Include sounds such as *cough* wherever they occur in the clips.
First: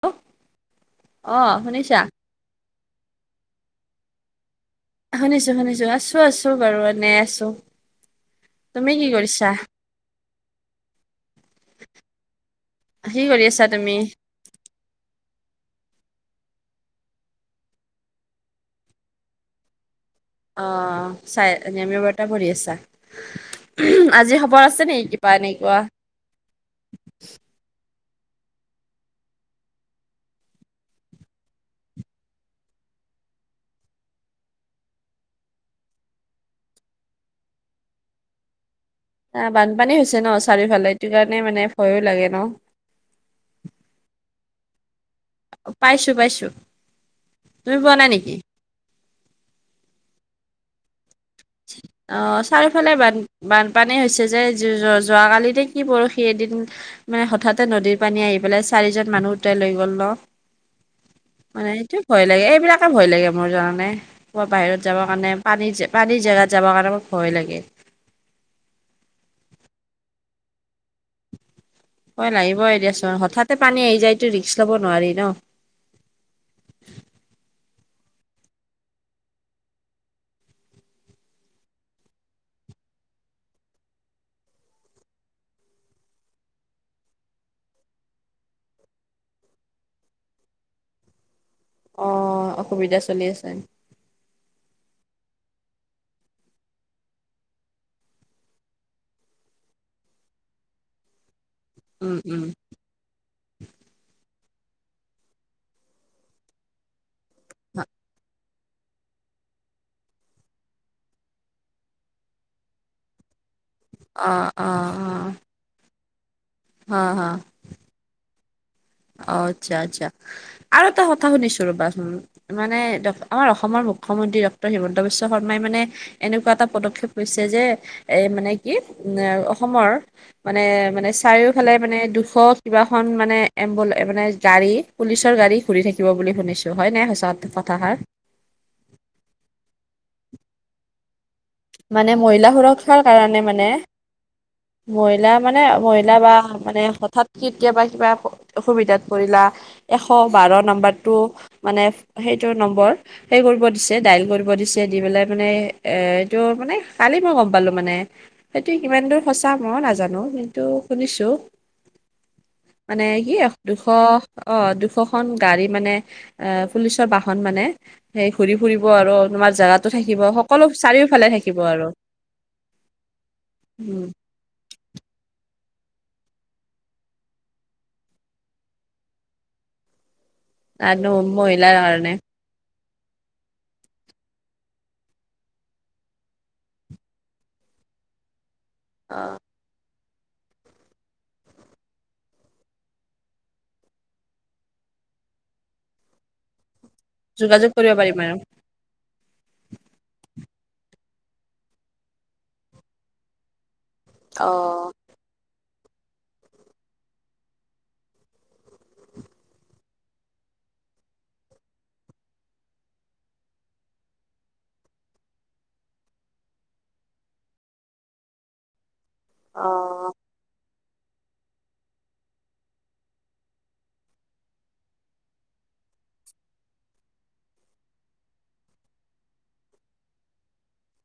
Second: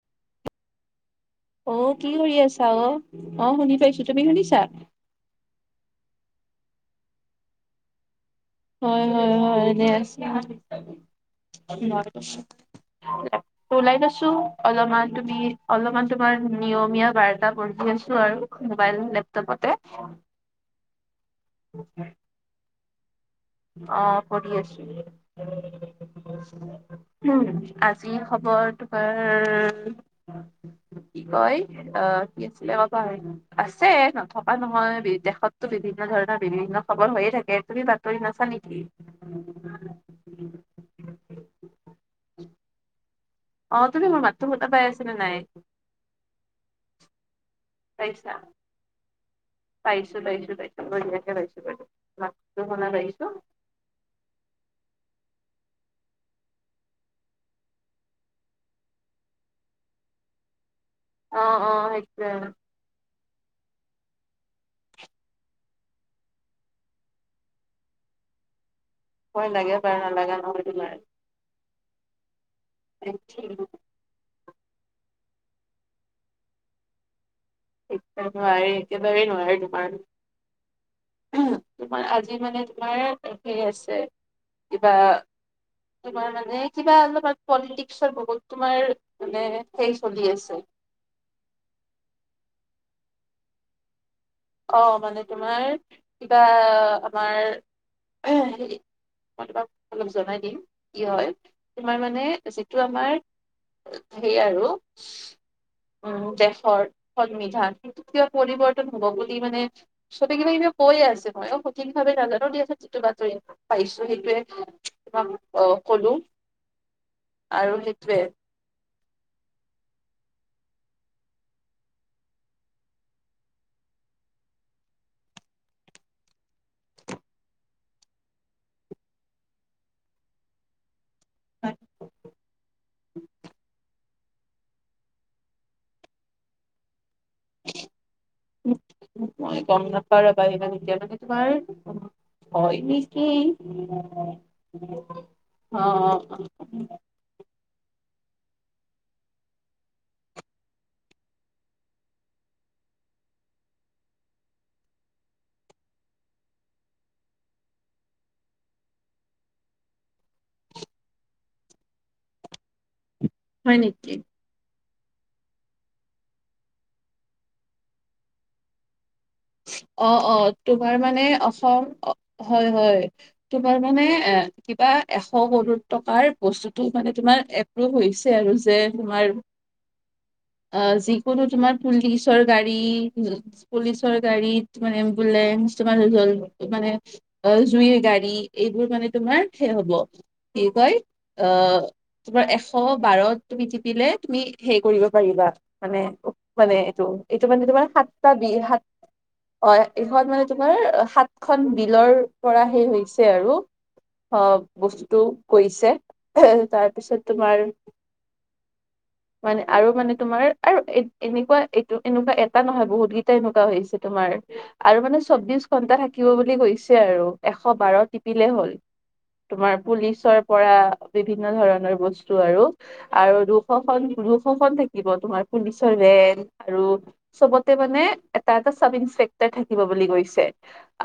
অ' অ' শুনিছা? কি কৰি আছা অ'-অ' শুনি পাইছোঁ তুমি শুনিছা? শুনিছোঁ-শুনিছোঁ আছোঁ-আছোঁ বাৰু এনেই আছোঁ। হয়-হয়-হয় এনে আছোঁ। কি কৰি আছাঁ তুমি? অলপমান তুমি অলপমান তোমাৰ নিয়মীয়া বাৰ্তা পঢ়ি আছোঁ আৰু মোবাইল, লেপটপতে। অ' অ' চাই নিয়মীয়াবাৰ্তা পঢ়ি আছাঁ। অ', পঢ়ি আছোঁ। কিবা এনেকুৱা? উম, আজি খবৰ তোমাৰ কি কয়, অ' কি আছিলে অ' পাহৰি গলোঁ আছে নথকা নহয়, বিদেশতো বিভিন্ন ধৰণৰ বিভিন্ন খবৰ হৈয়ে থাকে তুমি বা বাতৰি নাচা নেকি? অ' বানপানী হৈছে ন' চাৰিওফালে এইটো কাৰণে মানে ভয়ো লাগে ন'। অ' তুমি মোৰ মাততো শুনা পাই আছাঁ নাই? পাইছোঁ-পাইছোঁ তুমি পোৱা নাই নেকি? পাইছোঁ-পাইছোঁ-পাইছোঁ বহিয়া অ' চাৰিওফালে বান্ধ বান পানী হৈছে যে যোৱাকালিতে কি পৰহি এদিন মানে হঠাতে নদীৰ পানী আহি পেলাই চাৰিজন মানুহ উটাই লৈ গ'ল ন'। অ মানে অ এইটোৱে ভয় সেইটোৱে লাগে এইবিলাক। ভয় লাগে মোৰ জানানে মই বাহিৰত যাবৰ কাৰণে পানী পানীৰ জেগাত যাবৰ কাৰণে মোৰ ভয় লাগে। হয় লাগে পাৰ, নালাগা নহয়টো ন' হয় লাগিবই দিয়াচোন, হঠাতে পানী আহি যায়টো ৰিক্স ল'ব নোৱাৰি ন'। একদম নোৱাৰে একেবাৰে নোৱাৰে তোমাৰ। উম তোমাৰ আজি মানে তোমাৰ সেই আছে, কিবা তোমাৰ মানে কিবা অলপমান পলিটিক্সৰ বহুত তোমাৰ মানে সেই চলি আছে। অ' অসুবিধা চলি আছে। অ' মানে তোমাৰ কিবা আমাৰ হেৰি মই তোমাক অলপ জনাই দিম, কি হয় তোমাৰ উম মানে উম যে এইটো আমাৰ হে আৰু উম দেশৰ সংবিধান অ কিবা‌ পৰিৱৰ্তন হ'ব বুলি মানে চবেই কিবা-কিবি কৈয়ে আছে, ময়ো সঠিক ভাৱে নাজানো দি আছে যিটো বাতৰি পাইছো সেইটোয়ে অ অ তোমাক আ কলো। হা হা। আৰু সেইটোৱে, অ'আচ্ছা-আচ্ছা আৰু এটা কথা শুনিছোঁ ৰবা চোন মানে ড আমাৰ অসমৰ মুখ্যমন্ত্ৰী ডক্টৰ হিমন্ত বিশ্ব শৰ্মাই মানে এনেকুৱা এটা পদক্ষেপ লৈছে যে এই মানে কি অসমৰ মানে-মানে চাৰিওফালে মানে দুশ কিবাখন মানে এম্বুল এ মানে গাড়ী, পুলিচৰ গাড়ী ঘূৰি থাকিব বুলি শুনিছো হয় নাই সঁচা কথাখাৰ? মই গম নাপাওঁ ৰবা সিমান এতিয়া মানে তোমাৰ মানে মহিলা হয় সুৰক্ষাৰ নেকি কাৰণে মানে, মহিলা মানে মহিলা বা অ মানে হঠাৎ কেতিয়াবা কিবা অসুবিধাত পৰিলা এশ বাৰ নাম্বাৰটো, মানে সেইটো নম্বৰ, সে কৰিব দিছে ডাইল কৰিব দিছে, দি পেলাই মানে এ ত' মানে কালি মই গম পালো মানে। সেইটো কিমান দূৰ সঁচা মই নাজানো কিন্তু শুনিছো। মানে কি হয় দুশ নেকি অ দুশখন গাড়ী মানে এ পুলিচৰ বাহন মানে সেই ঘূৰি ফুৰিব আৰু তোমাৰ জাগাতো অ থাকিব অ সকলো তোমাৰ চাৰিও মানে অসম হয় হয়, তোমাৰ মানে উম এ কিবা এশ কৰোৰ টকাৰ বস্তুটো মানে তোমাৰ এপ্ৰভু হৈছে আৰু যে তোমাৰ, আ আৰু যিকোনো মহিলাৰ তোমাৰ কাৰণে পুলিচৰ গাড়ী, পুলিচ ৰ গাড়ী, তোমাৰ এম্বুলেন্স, তোমাৰ জ মানে অ জুইৰ গাড়ী এইবোৰ মানে অ তোমাৰ সে হব, কি কয় আহ তোমাৰ এশ বাৰত তুমি তিপিলে তুমি হে কৰিব পাৰিবা। মানে মানে এইটো এইটো যোগাযোগ মানে তোমাৰ কৰিব পাৰিম আৰু সাতটা বি সাত অ এখন মানে তোমাৰ সাতখন বিলৰ পৰা সেই হৈছে আৰু আহ অ', বস্তু কৰিছে তাৰপিছত তোমাৰ। মানে আৰু মানে তোমাৰ আৰু এ এনেকুৱা এইটো এনেকুৱা এটা নহয় বহুত কেইটা এনেকা। হৈছে তোমাৰ। আৰু মানে চৌবিশ ঘন্টা থাকিব বুলি কৈছে আৰু এশ বাৰ টিপিলে হ'ল। তোমাৰ অ', পুলিচৰ পৰা বিভিন্ন ধৰণৰ বস্তু আৰু আৰু দুশখন দুশখন থাকিব তোমাৰ পুলিচৰ ভেন আৰু চবতে মানে এটা এটা চাব ইনসপেক্টৰ থাকিব বুলি কৈছে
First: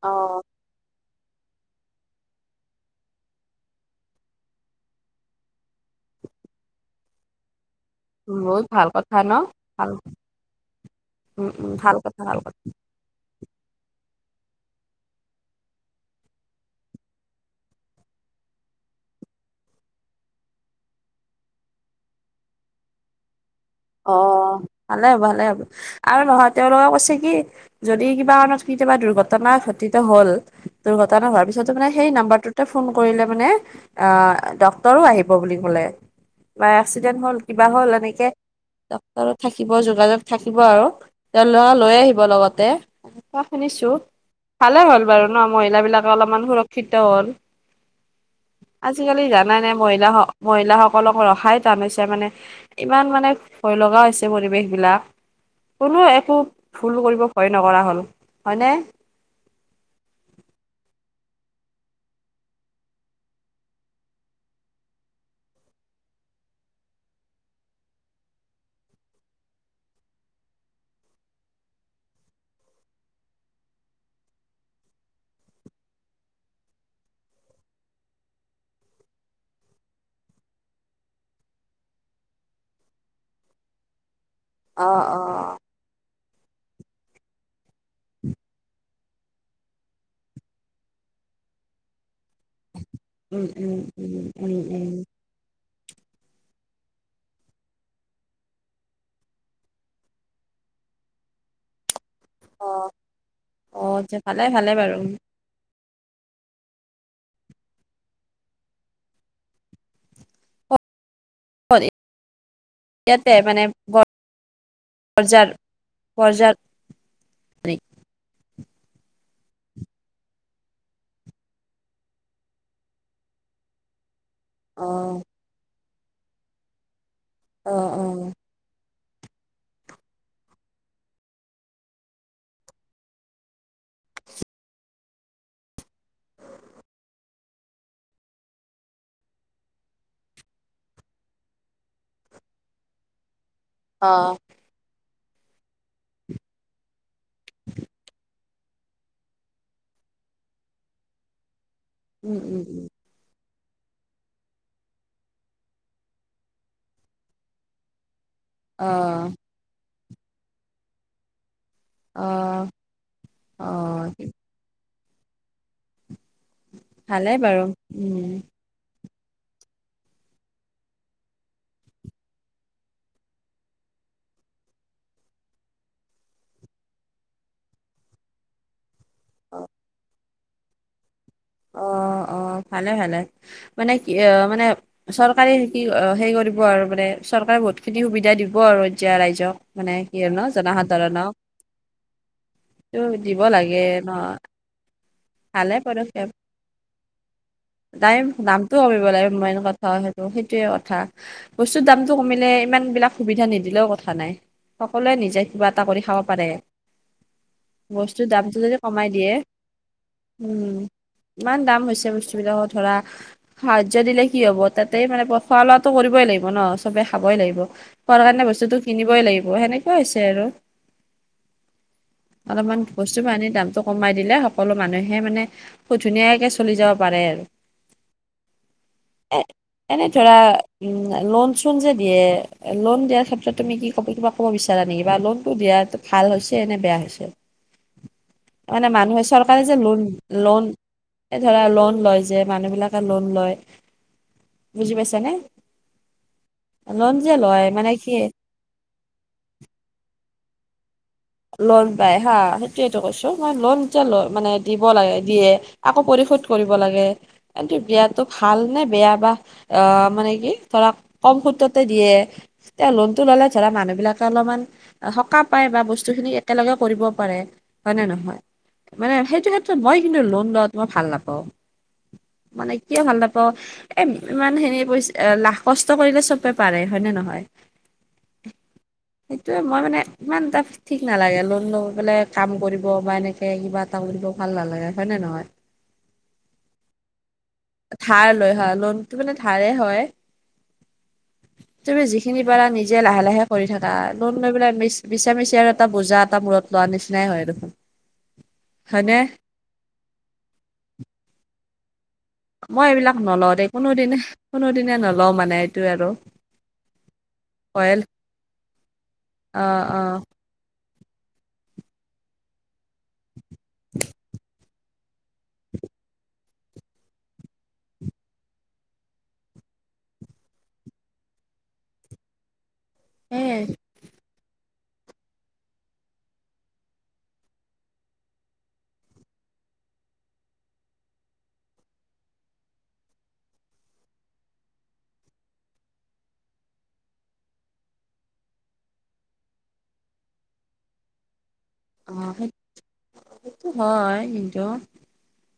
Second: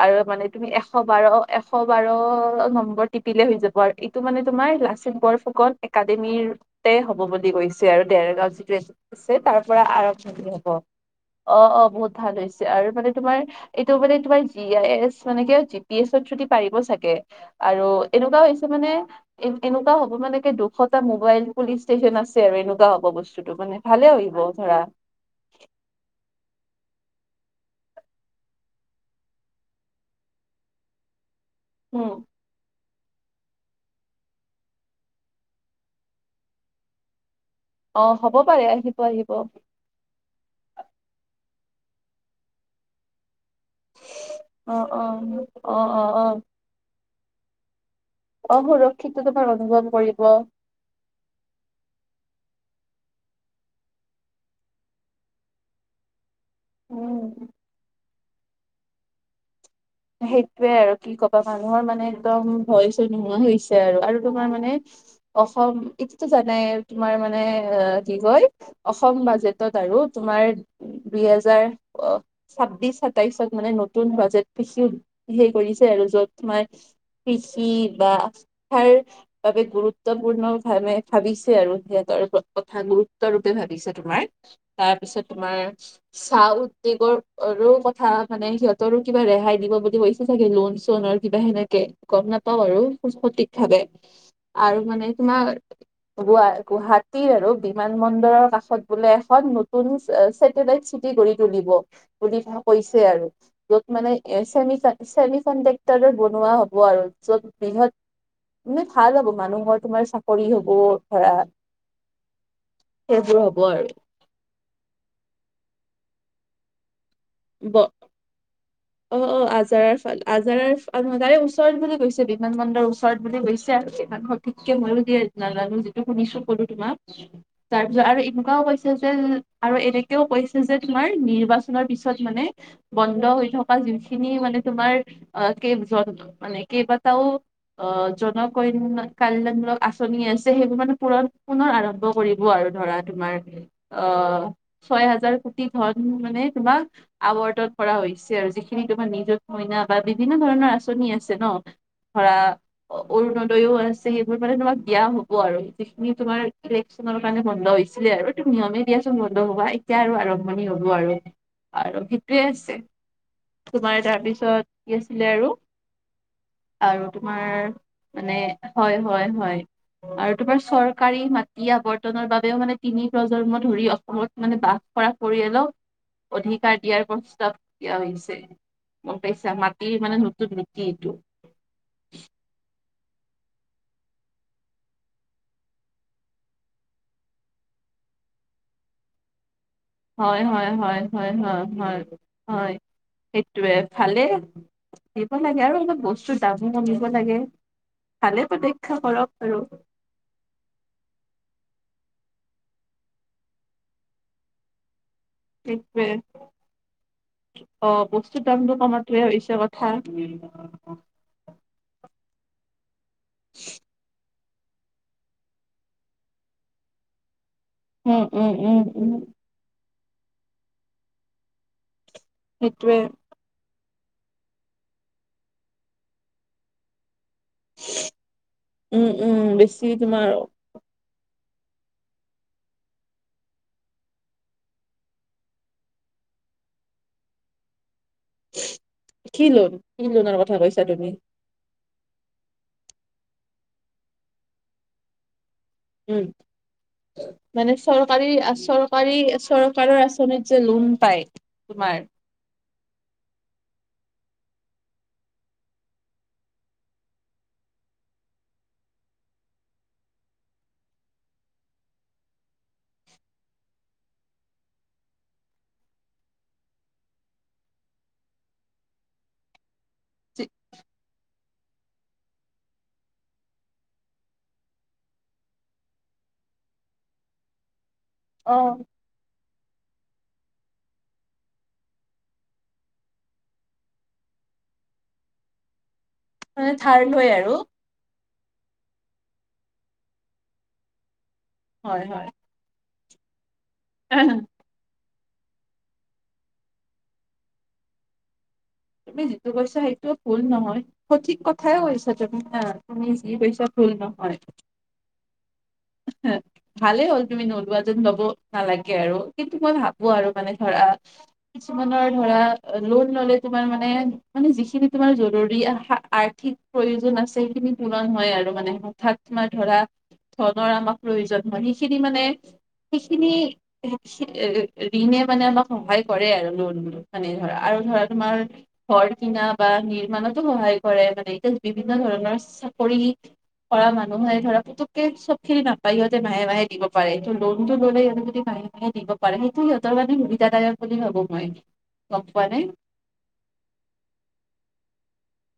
আৰু অ', মানে তুমি এশ এশ বাৰ এশ বাৰ নম্বৰ টিপিলে হৈ যাব আৰু এইটো মানে তোমাৰ লাচিত বৰফুকন, একাডেমি তে হ'ব বুলি কৈছে। আৰু দেৰগাঁও বহুত যিটো ভাল কথা ন? আছে তাৰ পৰা ভাল আৰম্ভণি হব। উম, অ উম, অ বহুত কথা, ভাল কথা। হৈছে আৰু আৰু মানে তোমাৰ এইটো মানে তোমাৰ জি আই এ মানে জি পি এছদি পাৰিব চাগে। আৰু এনেকুৱা হৈছে মানে। এ এনেকুৱা হ'ব মানে কি দুশটা মোবাইল পুলিচ ষ্টেচন আছে আৰু এনেকুৱা হ'ব বস্তুতটো মানে। ভালে অ আহিব ধৰা ভালে হ'ব ভালে হ'ব। আৰু নহয় তেওঁলোকে কৈছে কি যদি কিবা কাৰত কেতিয়াবা দুৰ্ঘটনা ঘটিত হল। দুৰ্ঘটনা হোৱাৰ পিছতো মানে সেই উম নাম্বাৰটোত। ফোন কৰিলে মানে ডক্টৰ আহিব বুলি ক'লে বা এক্সিডেণ্ট হ'ল, কিবা হ'ল অ এনেকে হ'ব পাৰে আহ, থাকিব বৰ যোগাযোগ থাকিব আৰু তেওঁ লৰা লৈ আহিব লগতে কোৱা শুনিছো। অ ভালে অ হ'ল বাৰু ন অ মহিল বিলাকে অ অলপমান সুৰক্ষিত হল। অ সুৰক্ষিত আজিকালি তোমাৰ জানা নাই অনুভৱ মহিলা কৰিব হক মহিলা হক, অকল ৰখাই টানিছে মানে ইমান মানে। ভয় লগা হৈছে পৰিৱেশ বিলাক কোনো একো ভুল কৰিব উম ভয় নকৰা হ'ল। হয়নে। সেইটোয়ে আৰু কি ক'বা মানুহৰ মানে একদম ভয় চয় নোহোৱা হৈছে আৰু। আৰু তোমাৰ মানে অসম এইটোতো জানাই তোমাৰ মানে আ কি কয় অসম বাজেটত আৰু তোমাৰ। দুই হেজাৰ অ ছাব্বিশ সাতাইশত মানে নতুন বাজেট, কৃষি হে কৰিছে আৰু যত তোমাৰ কৃষি বা সাৰ বাবে গুৰুত্বপূৰ্ণ ভাবে ভাবিছে আৰু সিহঁতৰ কথা গুৰুত্বৰূপে ভাবিছে তোমাৰ। অ অ তাৰপিছত তোমাৰ চাহ উদ্যোগৰো কথা মানে সিহঁতৰো কিবা ৰেহ- হাই দিব বুলি হৈছে চাগে লোন চন আৰু কিবা সেনেকে গম নাপাও আৰু উম সঠিক উম ভাৱে উম উম আৰু উম মানে তোমাৰ গুৱা গুৱাহাটী আৰু বিমান বন্দৰৰ কাষত বোলে এখন নতুন চে চেত- দেদাই চিটি কৰি তুলিব বুলি ভা অ কৈছে আৰু অ য'ত মানে যে ভালে এ ভালে চেমি বাৰু চাত চে ফেনিচান টেক্টৰো বনোৱা হ'ব আৰু য'ত বৃহৎ মানে ভাল হ'ব মানুহৰ তোমাৰ চাকৰি হব ধৰা *unintelligible* ইয়াতে সেইবোৰ হ'ব মানে আৰু গঢ় বজাৰ বজাৰ ব অ অ আজাৰৰ ফাল আজাৰে ফ আজাৰে ওচৰত বুলি কৈছে বিমান বন্দৰ ওচৰত বুলি গৈছে আৰু কিমান সত- ঠিককে অ ময়ো দিয়ে নাজানো যিটো শুনিছো কলো তোমাক অ অ তাৰপিছত আৰু এনেকুৱাও কৈছ- *unintelligible* আৰু এনেকেও কৈছে যে তোমাৰ নিৰ্বাচনৰ পিছত মানে বন্ধ হৈ থকা যোনখিনি মানে তোমাৰ অ কেব য মানে কেইবাটাও অ জন কন্য কল্যাণমূলক আঁচনি আছে সেইবোৰ মানে পুৰ পুনৰ আৰম্ভ কৰিব আৰু ধৰা। তোমাৰ অ ছয় হাজাৰ কোটি ধন মানে তোমাক আৱৰ্তন কৰা হৈছে আৰু যিখ- তোমাৰ নিজৰ কইনা বা বিভিন্ন ধৰণৰ আঁচনি আছে ন ধৰা উম উম উম অৰুণোদয়ও আছে সেইবোৰ মানে তোমাক দিয়া হ'ব আৰু যিখিনি তোমাৰ ইলেকশ্যনৰ কাৰণে বন্ধ হৈছিলে আৰুত। টো নিয়মে অ দিয়াচোন বন্ধ হবা এতিয়া আৰু আৰম্ভণি হ'ব আৰু। আৰু অ সেইটোৱে আছে অ তোমাৰ তাৰপিছত কি আছিলে আৰু। আৰু ভালেই তোমাৰ বাৰু উম মানে হয় হয় হয়। আৰু তোমাৰ চৰকাৰী মাটি আৱৰ্তনৰ বাবেও মানে তিনি প্ৰজন্ম ধৰি অসমত মানে বাস কৰা পৰিয়ালক অধিকাৰ দিয়াৰ প্ৰস্তাৱ দিয়া হৈছে। মোক পাইছা মাটিৰ মানে নতুন নীতি এইটো। অ অ ভালে ভালে মানে কি অ মানে চৰকাৰে কি সেই কৰিব আৰু মানে চৰকাৰে বহুতখিনি সুবিধা দিব আৰু এতিয়া ৰাইজক। মানে কি আৰু হয় ন হয় হয় হয় জনসাধাৰণক হয় হয় হয়। টো দিব সেইটোয়ে লাগে ন ভালে দিব লাগে ভালে আৰু অলপ বস্তুৰ দামো কমিব লাগে। টাইম ভালে দামটো পদক্ষেপ কমিব লাগে কৰক মেইন আৰু কথা সেইটো সেইটোৱে কথা। বস্তুৰ দামটো কমিলে ইমান বিলাক সুবিধা নিদিলেও কথা নাই সকলোৱে নিজায়। কিবা এটা কৰি সেইটোৱে খাব পাৰে, বস্তুৰ দামটো যদি কমাই দিয়ে। থা উম *unintelligible* ইমান দাম হৈছে বস্তুবিলাকৰ ধৰা সাহাৰ্য দিলে কি হব তাতেই মানে খোৱা লোৱা কৰিবই লাগিব ন চবে খাবই লাগিব। খোৱাৰ উম কাৰণে উম বস্তুতটো উম উম কিনিবই লাগিব সেনেকুৱা হৈছে আৰু। অলপমান সেইটোৱে বস্তু বাহানীৰ দামতটো কমাই দিলে হওঁক। সকলো মানুহে মানে খুব ধুনীয়াকে চলি যাব পাৰে আৰু। উম উম বেছি এনে তোমাৰ ধৰা। উম লোন চোন যে দিয়ে লোন দিয়াৰ ক্ষেত্ৰত তুমি কি কবি কিবা ক'ব বিচাৰা নেকি বা লোনটোত দিয়াত ভাল হৈছে নে বেয়া হৈছে। *inaudible* মানে মানুহে কি চৰকাৰে যে কি লোন লোনৰ কথা লোন কৈছা তুমি এই ধৰা লোন লয় যে মানুহ বিলাকে লোন লয়, বুজি পাইছানে? উম লোন যে লয় মানে কি চৰকাৰী চৰ চৰকাৰী চৰকাৰৰ আঁচনিত যে লোন পায, লোন পাই হা। এইটো কৈছো মই লোন এতিয়া ল মানে দিব লাগে দিয়ে আকৌ পৰিশোধ কৰিব লাগে। এটো বিয়াতো ভাল নে বেয়া বা। আহ মানে কি ধৰা কম সূত্ৰতে দিয়ে। তে লোনতটো ল'লে ধৰা মানুহ বিলাকে অলপমান সকাহ পাই বা বস্তু বস্তু খিনি একেলগে কৰিব পাৰে, হয় নে নহয়? মানে সেইটো ক্ষেত্ৰত মই কিন্তু লোন লোৱা তো মই ভাল নাপাওঁ। মানে কিয় ভাল নাপাওঁ, এ ইমান সেনে পইা লাখ কষ্ট কৰিলে চবে পাৰে হয় নে নহয়। অ। সেইটোয়ে মই মানে ইমান তাৰ ঠিক নালাগে লোন লৈ পেলাই কাম কৰিব বা এনেকৈ কিবা এটা কৰিব ভাল নালাগে হয়নে নহয়। মানে ধাৰলৈ আৰু। ধাৰ লৈ হয়, লোনটো মানে ধাৰে হয়। হয় তুমি হয় যিখিনি কিবা এটা নিজে লাহে লাহে কৰি থাকা লোন লৈ পেলাই মিছা মিছি আৰু এটা বোজা এটা মূৰত লোৱা নিচিনাই হয় দেখোন। হয়নে তুমি যিটো কৈছা সেইটোও ভুল নহয় সঠিক কথাইও কৈছা। মই তুমি এইবিলাক যি নলওঁ কৈছা দেই ভুল কোনোদিনে নহয়। কোনোদিনে নলওঁ মানে এইটো আৰু ভালে হ'ল তুমি নোলোৱা যদি অইল লব নালাগে আৰু কিন্তু অ মই অ ভাবো আৰু মানে ধৰা কিছুমানৰ ধৰা লোন ললে তোমাৰ মানে মানে যিখিনি তোমাৰ জৰুৰী আৰ্থিক প্ৰয়োজন আছে সেইখিনি পূৰণ হয় আৰু, মানে হঠাৎ তোমাৰ ধৰা ধৰনৰ আমাক প্ৰয়োজন হয়। সেইখিনি মানে সেইখিনি সেই ঋণে মানে আমাক সহায় কৰে আৰু লোন মানে ধৰা আৰু ধৰা তোমাৰ ঘৰ কিনা বা নিৰ্মাণতো সহায় কৰে মানে এতিয়া বিভিন্ন ধৰণৰ চাকৰি কৰা মানুহে ধৰা পুটুকে চব খিনি নাপায়, ইহতে মাহে মাহে দিব পাৰে, ত লোনটো ল'লে সিহঁতে যদি মাহে দিব পাৰে, সেইটো সিহঁতৰ মানে সুবিধাদায়ক বুলি ভাবো মই। গম আহ পোৱা সেই নে সেইটো হয় কিন্তু।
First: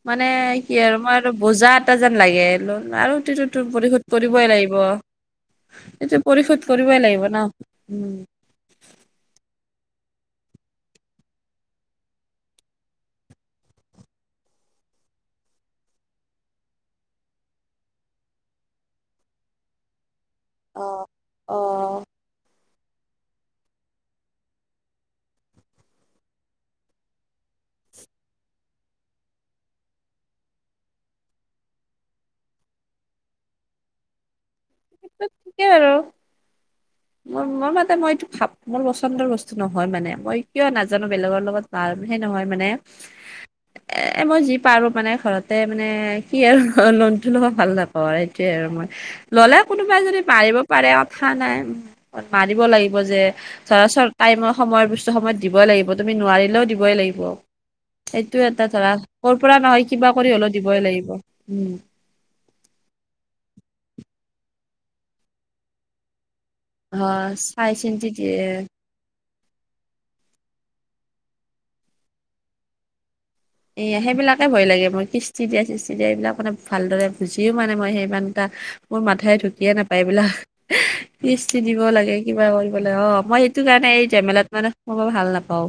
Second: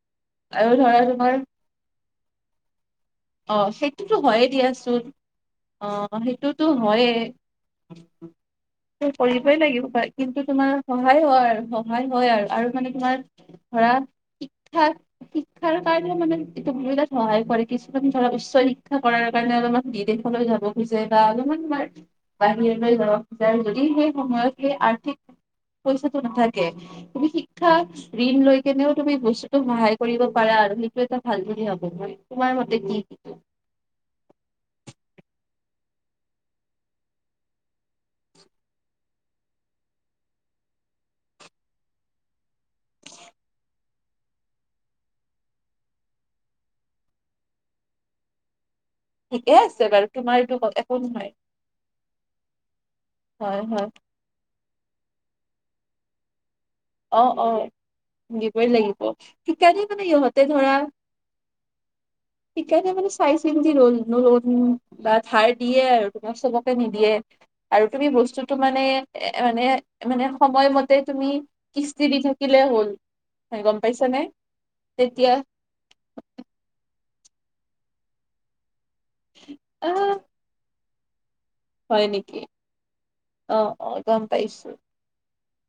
মানে কি আৰু ধৰা মই আৰু তোমাৰ বজা এটা যেন লাগে লোণ আৰু অ পৰিশোধ সেইটোতো হয়ে কৰিবই লাগিব। দিয়াচোন অ এইটো পৰিশোধ সেইটোতো কৰিবই হয়ে লাগিব ন উম। কৰিবই লাগিব তই। কিন্তু তোমাৰ সহায় হয় আৰু সহায় হয় আৰু আৰু মানে তোমাৰ ধৰা ঠিকঠাক শিক্ষাৰ কাৰণে মানে এইটোবিলাত সহায় কৰে, কিছুমান ধৰা উচ্চ শিক্ষা কৰাৰ কাৰণে অলপমান বিদেশলৈ যাব খুজে অ', বা অলপমান তোমাৰ অ'। বা হিৰলৈ যাব খোজে যদি সেই সময়ত সেই আৰ্থিক পইচাটো নাথাকে, তুমি শিক্ষা ঋণ লৈ কেনেও তুমি বস্তুতো সহায় কৰিব পাৰা আৰু সেইটো এটা ভাল বুলি ভাবো মই। তোমাৰ মতে কি? তাকেই আৰু। মোৰ মই মতে মই এইটো ভাব মোৰ পচন্দৰ বস্তু নহয় মানে, মই কিয় নাজানো বেলেগৰ লগত- বাৰ সে নহয় মানে *unintelligible* এ মই যি পাৰো মানে ঘৰতে মানে কি আৰু লোনটো লব ভাল নাপাওঁ আৰু এইটোৱে আৰু মই। ঠিকে ল'লে আছে কোনোবাই বাৰু যদি তোমাৰ মাৰিব এইটো পাৰে একো নহয় কথা নাই। মাৰিব লাগিব যে, হয় ধৰা হয় চব টাইমৰ সময় বস্তু সময়ত দিবই লাগিব, তুমি নোৱাৰিলেও দিব দিবই অ লাগিব। অ সেইটো দিবই এটা ধৰা, লাগিব কৰপৰা সেইকাৰণে নহয় মানে কিবা কৰি ইহঁতে হলেও ধৰা দিবই লাগিব উম। সেইকাৰণে মানে চাই-চিন্তি ললো ধাৰ দিয়ে আৰু তোমাৰ চবক- অ', নিদিয়ে চাই আৰু চিন্তি তুমি দিয়ে। বস্তুটো মানে, এ মানে মানে সময়মতে তুমি কিস্তি দি থাকিলে হ'ল। গম এইয়া পাইছানে সেইবিলাকে ভয় লাগে মোৰ তেতিয়া কিস্তি দিয়া চিস্তি দিয়া এইবিলাক মানে। ভালদৰে বুজিও পোৱা মই সিমান এটা মোৰ মাথাই ঢুকিয়ে নাপায় আহ এইবিলাক। কিস্তি দিব হয় লাগে, নেকি কিবা কৰিব লাগে, অ মই অ সেইটো অ কাৰণে এই গম জেমেলাত পাইছো মানে মই ভাল নাপাওঁ।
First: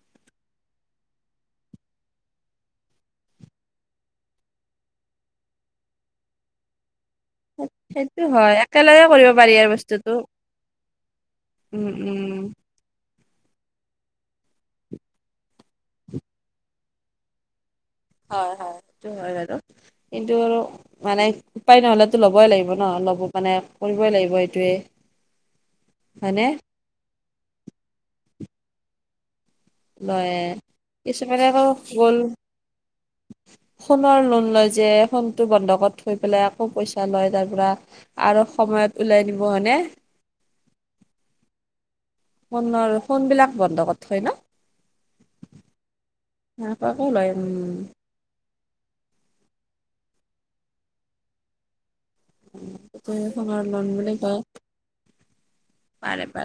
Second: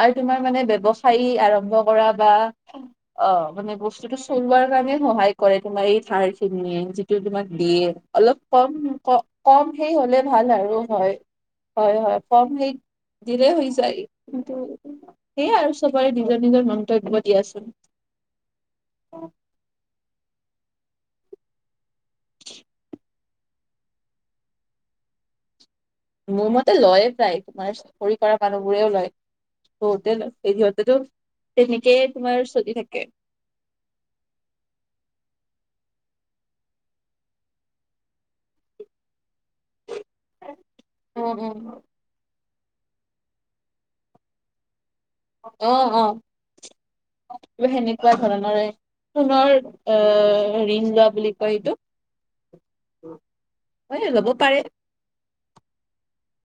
আৰু তোমাৰ মানে ব্যৱসায় আৰম্ভ কৰা বা অ মানে বস্তুটো চলোৱাৰ কাৰণে সহায় কৰে তোমাৰ এই ধাৰ খিনিয়ে। তোমাক দিয়ে, সেইটো হয় অলপ কম একেলগে কৰিব পাৰি আৰু কম সেই বস্তুটো হলে ভাল আৰু হয়। উম, হয় হয় ফৰ্ম উম। সেই দিলেই হৈ যায়, কিন্তু সেইয়াই আৰু চবৰে নিজৰ নিজৰ মন্তব্য দিয়াচোন। হয় হয়, সেইটো হয় বাৰু। কিন্তু মানে উপায় নহ'লে টো ল'বই লাগিব ন, ল'ব মানে কৰিবই লাগিব এইটোৱে। হয়নে মোৰ মতে লয়ে প্ৰায়, তোমাৰ চাকৰি কৰা মানুহবোৰেও লয়। বহুতে লয়, সিহঁতেতো কিছুমানে আকৌ তেনেকেই গ'ল তোমাৰ চলি থাকে। ফোনৰ লোন লয় যে, ফোনটো বন্ধ কৰি থৈ পেলাই আকৌ পইচা লয় তাৰ পৰা। আৰু সময়ত উলাই নিব হয়নে। উম উম ফোনৰ ফোন বিলাক বন্ধ কত থয় ন। অ অ, সেনেকুৱাকে লয় সেনে- উম কুৱা ধৰণৰে সোনৰ অ ঋণ লোৱা বুলি কয় এইটো। ফোনৰ লোন বুলি এ লব কয় পাৰে। পাৰে পাৰে